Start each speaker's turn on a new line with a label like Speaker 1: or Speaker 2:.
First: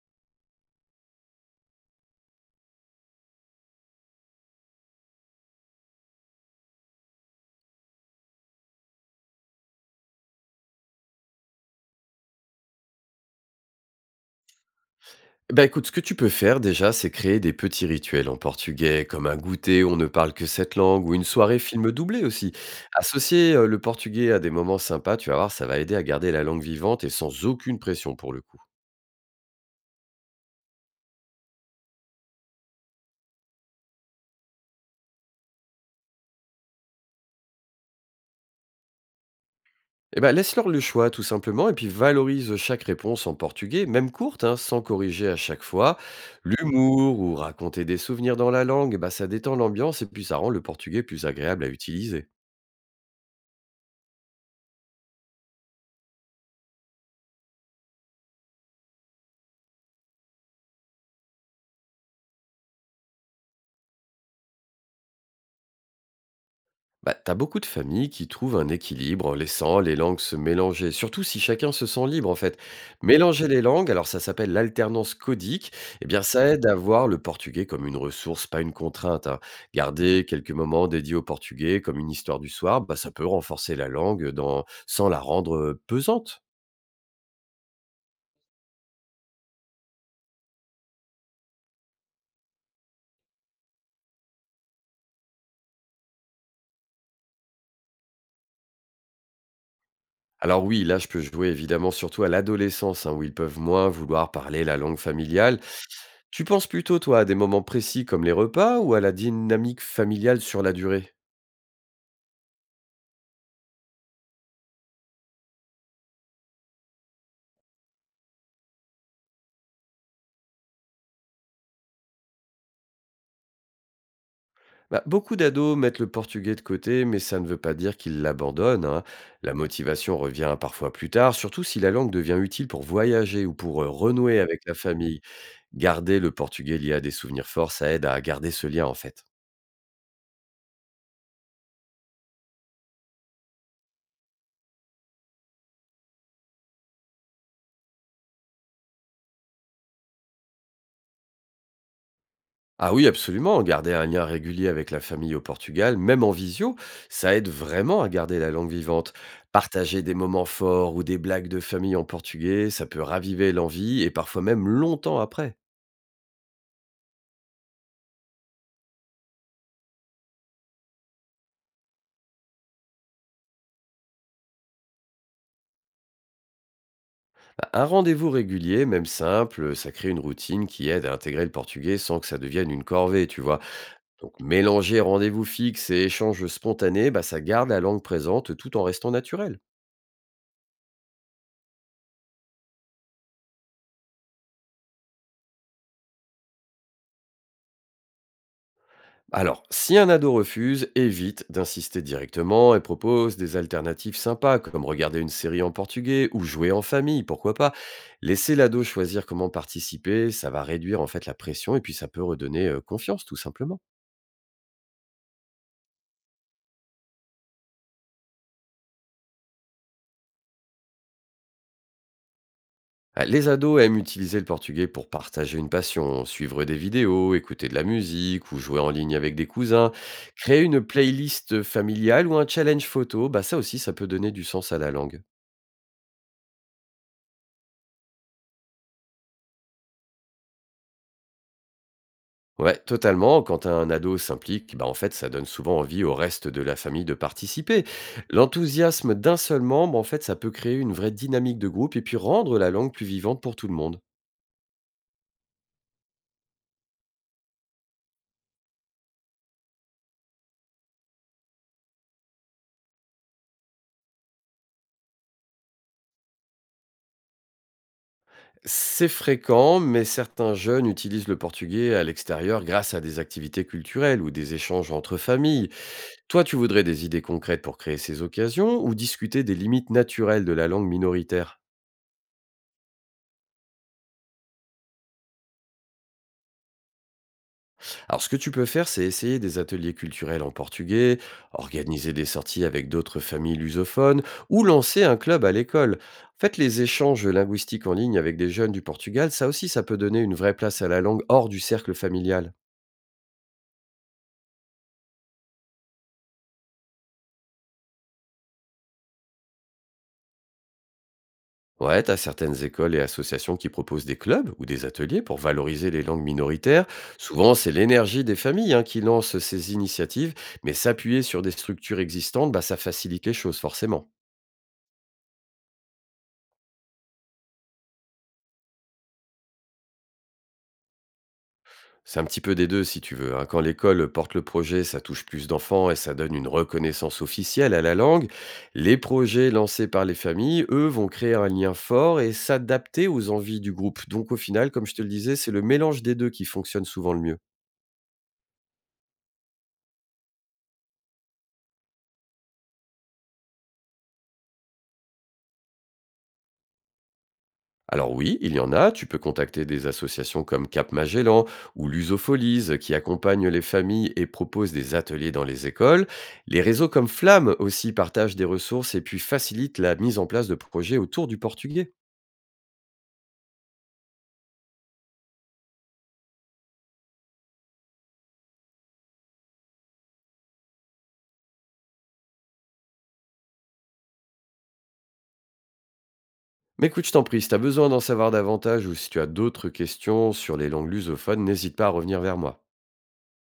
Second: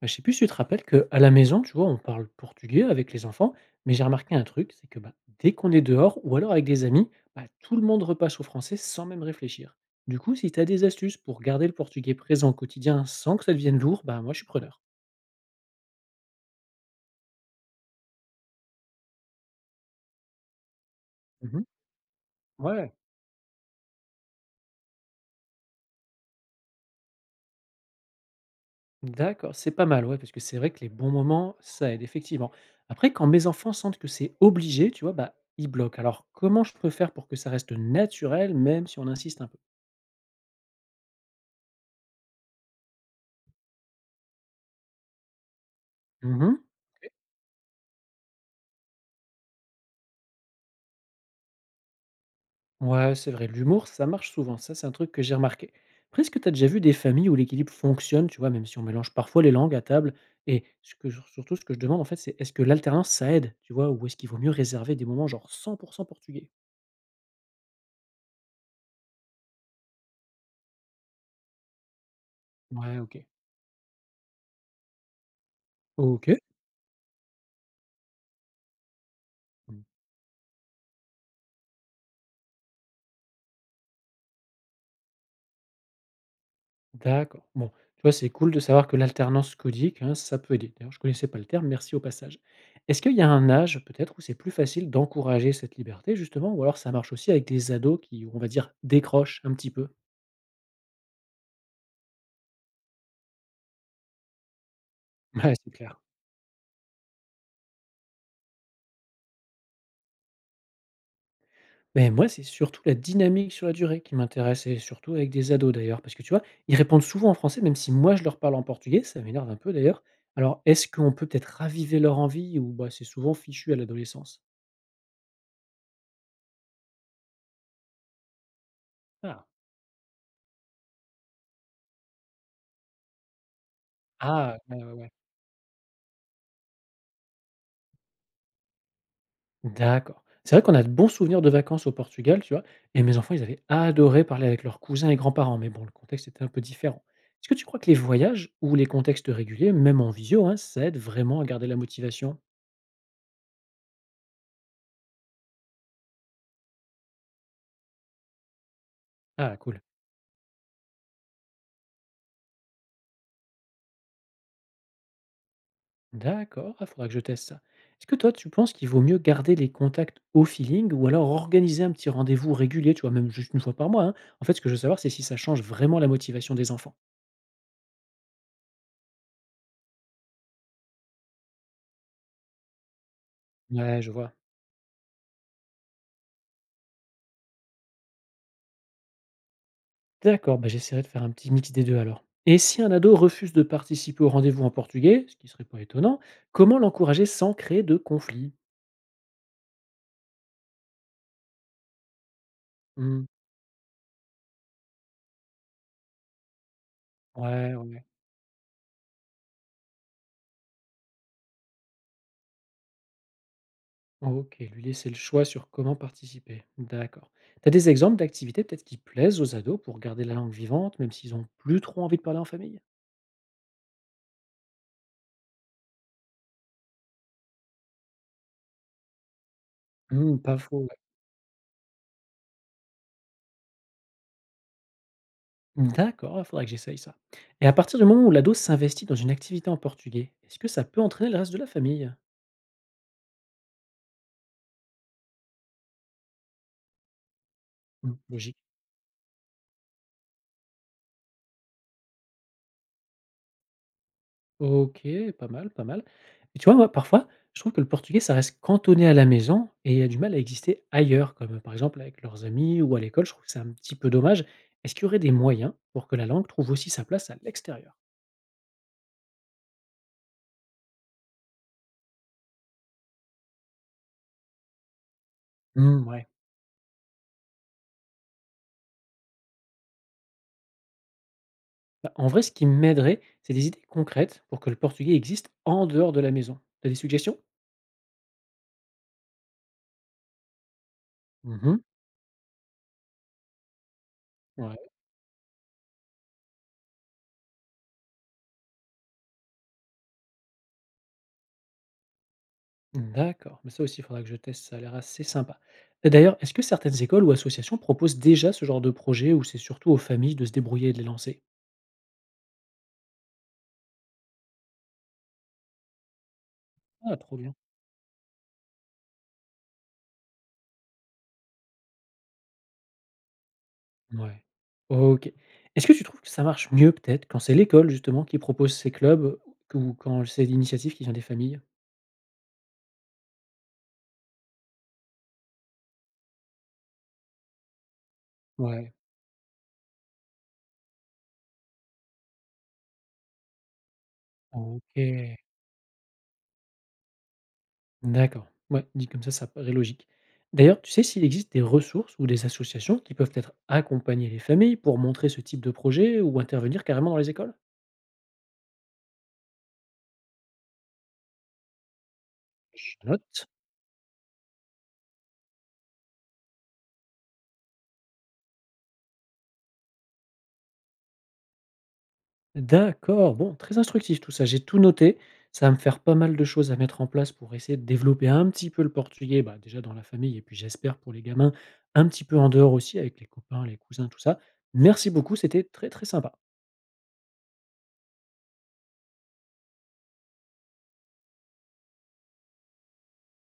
Speaker 1: Bah, je sais plus si tu te rappelles qu'à la maison, tu vois, on parle portugais avec les enfants, mais j'ai remarqué un truc, c'est que bah, dès qu'on est dehors ou alors avec des amis, bah, tout le monde repasse au français sans même réfléchir. Du coup, si tu as des astuces pour garder le portugais présent au quotidien sans que ça devienne lourd, bah, moi je suis preneur.
Speaker 2: Bah, écoute, ce que tu peux faire déjà, c'est créer des petits rituels en portugais, comme un goûter où on ne parle que cette langue, ou une soirée
Speaker 1: Mhm.
Speaker 2: film doublé aussi.
Speaker 1: Ouais.
Speaker 2: Associer le portugais à des moments sympas, tu vas voir, ça va aider à garder la langue vivante et sans aucune pression pour le coup.
Speaker 1: D'accord, c'est pas mal, ouais, parce que c'est vrai que les bons moments, ça aide, effectivement. Après, quand mes enfants sentent que c'est obligé, tu vois, bah, ils bloquent. Alors, comment je peux faire pour que ça reste naturel, même si on insiste un peu.
Speaker 2: Et ben laisse-leur le choix tout simplement, et puis valorise chaque réponse en portugais, même courte, hein, sans corriger à chaque fois.
Speaker 1: Mhm.
Speaker 2: L'humour ou raconter des souvenirs dans la langue, bah, ça détend l'ambiance et puis ça rend le portugais plus agréable à utiliser.
Speaker 1: Ouais, c'est vrai, l'humour, ça marche souvent, ça, c'est un truc que j'ai remarqué. Après, est-ce que tu as déjà vu des familles où l'équilibre fonctionne, tu vois, même si on mélange parfois les langues à table? Surtout, ce que je demande, en fait, c'est est-ce que l'alternance, ça aide, tu vois, ou est-ce qu'il vaut mieux réserver des moments genre 100% portugais?
Speaker 2: Bah, t'as beaucoup de familles qui trouvent un équilibre en laissant les langues se mélanger, surtout si chacun se sent libre en fait.
Speaker 1: Ouais, ok.
Speaker 2: Mélanger les langues, alors ça s'appelle l'alternance codique, eh bien
Speaker 1: Ok.
Speaker 2: ça aide à voir le portugais comme une ressource, pas une contrainte, hein.
Speaker 1: Mm.
Speaker 2: Garder quelques moments dédiés au portugais comme une histoire du soir, bah, ça peut renforcer la langue dans... sans la rendre pesante.
Speaker 1: D'accord. Bon, tu vois, c'est cool de savoir que l'alternance codique, hein, ça peut aider. D'ailleurs, je connaissais pas le terme, merci au passage. Est-ce qu'il y a un âge, peut-être, où c'est plus facile d'encourager cette liberté, justement, ou alors ça marche aussi avec des ados qui, on va dire, décrochent un petit peu?
Speaker 2: Alors oui, là, je peux jouer évidemment surtout à l'adolescence, hein, où ils peuvent moins vouloir parler la langue
Speaker 1: Ouais,
Speaker 2: familiale.
Speaker 1: c'est clair.
Speaker 2: Tu penses plutôt, toi, à des moments précis comme les repas ou à la dynamique familiale sur la durée?
Speaker 1: Mais moi, c'est surtout la dynamique sur la durée qui m'intéresse et surtout avec des ados d'ailleurs, parce que tu vois, ils répondent souvent en français, même si moi je leur parle en portugais, ça m'énerve un peu d'ailleurs. Alors, est-ce qu'on peut peut-être raviver leur envie ou bah, c'est souvent fichu à l'adolescence?
Speaker 2: Bah, beaucoup d'ados mettent le portugais de côté, mais ça ne veut pas dire qu'ils l'abandonnent, hein.
Speaker 1: Ah.
Speaker 2: La motivation revient parfois plus tard, surtout si la langue devient utile pour voyager ou pour renouer
Speaker 1: Ah,
Speaker 2: avec la
Speaker 1: ouais, ouais, ouais.
Speaker 2: famille. Garder le portugais lié à des souvenirs forts, ça aide à garder ce lien en fait.
Speaker 1: D'accord. C'est vrai qu'on a de bons souvenirs de vacances au Portugal, tu vois, et mes enfants, ils avaient adoré parler avec leurs cousins et grands-parents, mais bon, le contexte était un peu différent. Est-ce que tu crois que les voyages ou les contextes réguliers, même en visio, hein, ça aide vraiment à garder la motivation?
Speaker 2: Ah oui, absolument. Garder un lien régulier avec la famille au Portugal, même en visio, ça aide vraiment à garder la langue vivante.
Speaker 1: Ah, cool.
Speaker 2: Partager des moments forts ou des blagues de famille en portugais, ça peut raviver l'envie et parfois même longtemps après.
Speaker 1: D'accord, il faudra que je teste ça. Est-ce que toi, tu penses qu'il vaut mieux garder les contacts au feeling ou alors organiser un petit rendez-vous régulier, tu vois, même juste une fois par mois, hein? En fait, ce que je veux savoir, c'est si ça change vraiment la motivation des enfants.
Speaker 2: Un rendez-vous régulier, même simple, ça crée une routine qui aide à intégrer le portugais sans que ça devienne une corvée, tu vois.
Speaker 1: Ouais, je
Speaker 2: Donc
Speaker 1: vois.
Speaker 2: mélanger rendez-vous fixe et échanges spontanés, bah, ça garde la langue présente tout en restant naturel.
Speaker 1: D'accord, bah j'essaierai de faire un petit mix des deux alors. Et si un ado refuse de participer au rendez-vous en portugais, ce qui serait pas étonnant, comment l'encourager sans créer de conflit?
Speaker 2: Alors, si un ado refuse, évite d'insister directement et
Speaker 1: Hmm.
Speaker 2: propose des alternatives sympas, comme regarder une série en portugais ou jouer en famille, pourquoi pas.
Speaker 1: Ouais, ouais.
Speaker 2: Laisser l'ado choisir comment participer, ça va réduire en fait la pression et puis ça peut redonner confiance tout simplement.
Speaker 1: OK, lui laisser le choix sur comment participer. D'accord. T'as des exemples d'activités peut-être qui plaisent aux ados pour garder la langue vivante, même s'ils ont plus trop envie de parler en famille?
Speaker 2: Ah, les ados aiment utiliser le portugais pour partager une passion, suivre des vidéos, écouter de la musique ou jouer en ligne avec des cousins.
Speaker 1: Mmh, pas
Speaker 2: Créer une
Speaker 1: faux, ouais.
Speaker 2: playlist familiale ou un challenge photo, bah ça aussi ça peut donner du sens à la langue.
Speaker 1: D'accord, il faudrait que j'essaye ça. Et à partir du moment où l'ado s'investit dans une activité en portugais, est-ce que ça peut entraîner le reste de la famille?
Speaker 2: Ouais, totalement. Quand un ado s'implique, bah en fait, ça donne souvent envie au reste de la famille de participer.
Speaker 1: Mmh, logique.
Speaker 2: L'enthousiasme d'un seul membre, en fait, ça peut créer une vraie dynamique de groupe et puis rendre la langue plus vivante pour tout le monde.
Speaker 1: OK, pas mal, pas mal. Et tu vois, moi, parfois, je trouve que le portugais, ça reste cantonné à la maison et a du mal à exister ailleurs, comme par exemple avec leurs amis ou à l'école. Je trouve que c'est un petit peu dommage. Est-ce qu'il y aurait des moyens pour que la langue trouve aussi sa place à l'extérieur?
Speaker 2: C'est fréquent, mais certains jeunes utilisent le portugais à l'extérieur grâce à des activités culturelles ou des échanges entre familles.
Speaker 1: Mmh, ouais.
Speaker 2: Toi, tu voudrais des idées concrètes pour créer ces occasions ou discuter des limites naturelles de la langue minoritaire?
Speaker 1: Bah, en vrai, ce qui m'aiderait, c'est des idées concrètes pour que le portugais existe en dehors de la maison. T'as des suggestions?
Speaker 2: Alors, ce que tu peux faire, c'est essayer des ateliers culturels en portugais,
Speaker 1: Mhm.
Speaker 2: organiser des sorties avec d'autres familles lusophones ou
Speaker 1: Ouais.
Speaker 2: lancer un club à l'école. En fait, les échanges linguistiques en ligne avec des jeunes du Portugal, ça aussi, ça peut donner une vraie place à la langue hors du cercle familial.
Speaker 1: D'accord. Mais ça aussi, il faudra que je teste. Ça a l'air assez sympa. Et d'ailleurs, est-ce que certaines écoles ou associations proposent déjà ce genre de projet ou c'est surtout aux familles de se débrouiller et de les lancer?
Speaker 2: Ouais, t'as certaines écoles et associations qui proposent des clubs ou des ateliers pour valoriser les langues minoritaires.
Speaker 1: Ah, trop
Speaker 2: Souvent,
Speaker 1: bien.
Speaker 2: c'est l'énergie des familles, hein, qui lance ces initiatives, mais s'appuyer sur des structures existantes, bah, ça facilite les choses forcément.
Speaker 1: Ouais. OK. Est-ce que tu trouves que ça marche mieux peut-être quand c'est l'école justement qui propose ces clubs ou quand c'est l'initiative qui vient des familles?
Speaker 2: C'est un petit peu des 2 si tu veux, hein. Quand l'école porte le projet, ça touche plus d'enfants et ça donne une reconnaissance officielle à la langue.
Speaker 1: Ouais,
Speaker 2: Les projets lancés par les familles, eux, vont créer un lien fort et s'adapter aux envies du groupe. Donc au final, comme je te le disais,
Speaker 1: OK.
Speaker 2: c'est le mélange des 2 qui fonctionne souvent le mieux.
Speaker 1: D'accord. Ouais, dit comme ça paraît logique. D'ailleurs, tu sais s'il existe des ressources ou des associations qui peuvent être accompagner les familles pour montrer ce type de projet ou intervenir carrément dans les écoles?
Speaker 2: Alors oui, il y en a, tu peux contacter des associations comme Cap Magellan ou Lusopholies qui
Speaker 1: Je
Speaker 2: accompagnent
Speaker 1: note.
Speaker 2: les familles et proposent des ateliers dans les écoles. Les réseaux comme Flamme aussi partagent des ressources et puis facilitent la mise en place de projets autour du portugais.
Speaker 1: D'accord, bon, très instructif tout ça, j'ai tout noté. Ça va me faire pas mal de choses à mettre en place pour essayer de développer un petit peu le portugais, bah, déjà dans la famille et puis j'espère pour les gamins, un petit peu en dehors aussi avec les copains, les cousins, tout ça. Merci beaucoup, c'était très, très sympa.
Speaker 2: Mais écoute, je t'en prie, si tu as besoin d'en savoir davantage ou si tu as d'autres questions sur les langues lusophones, n'hésite pas à revenir vers moi.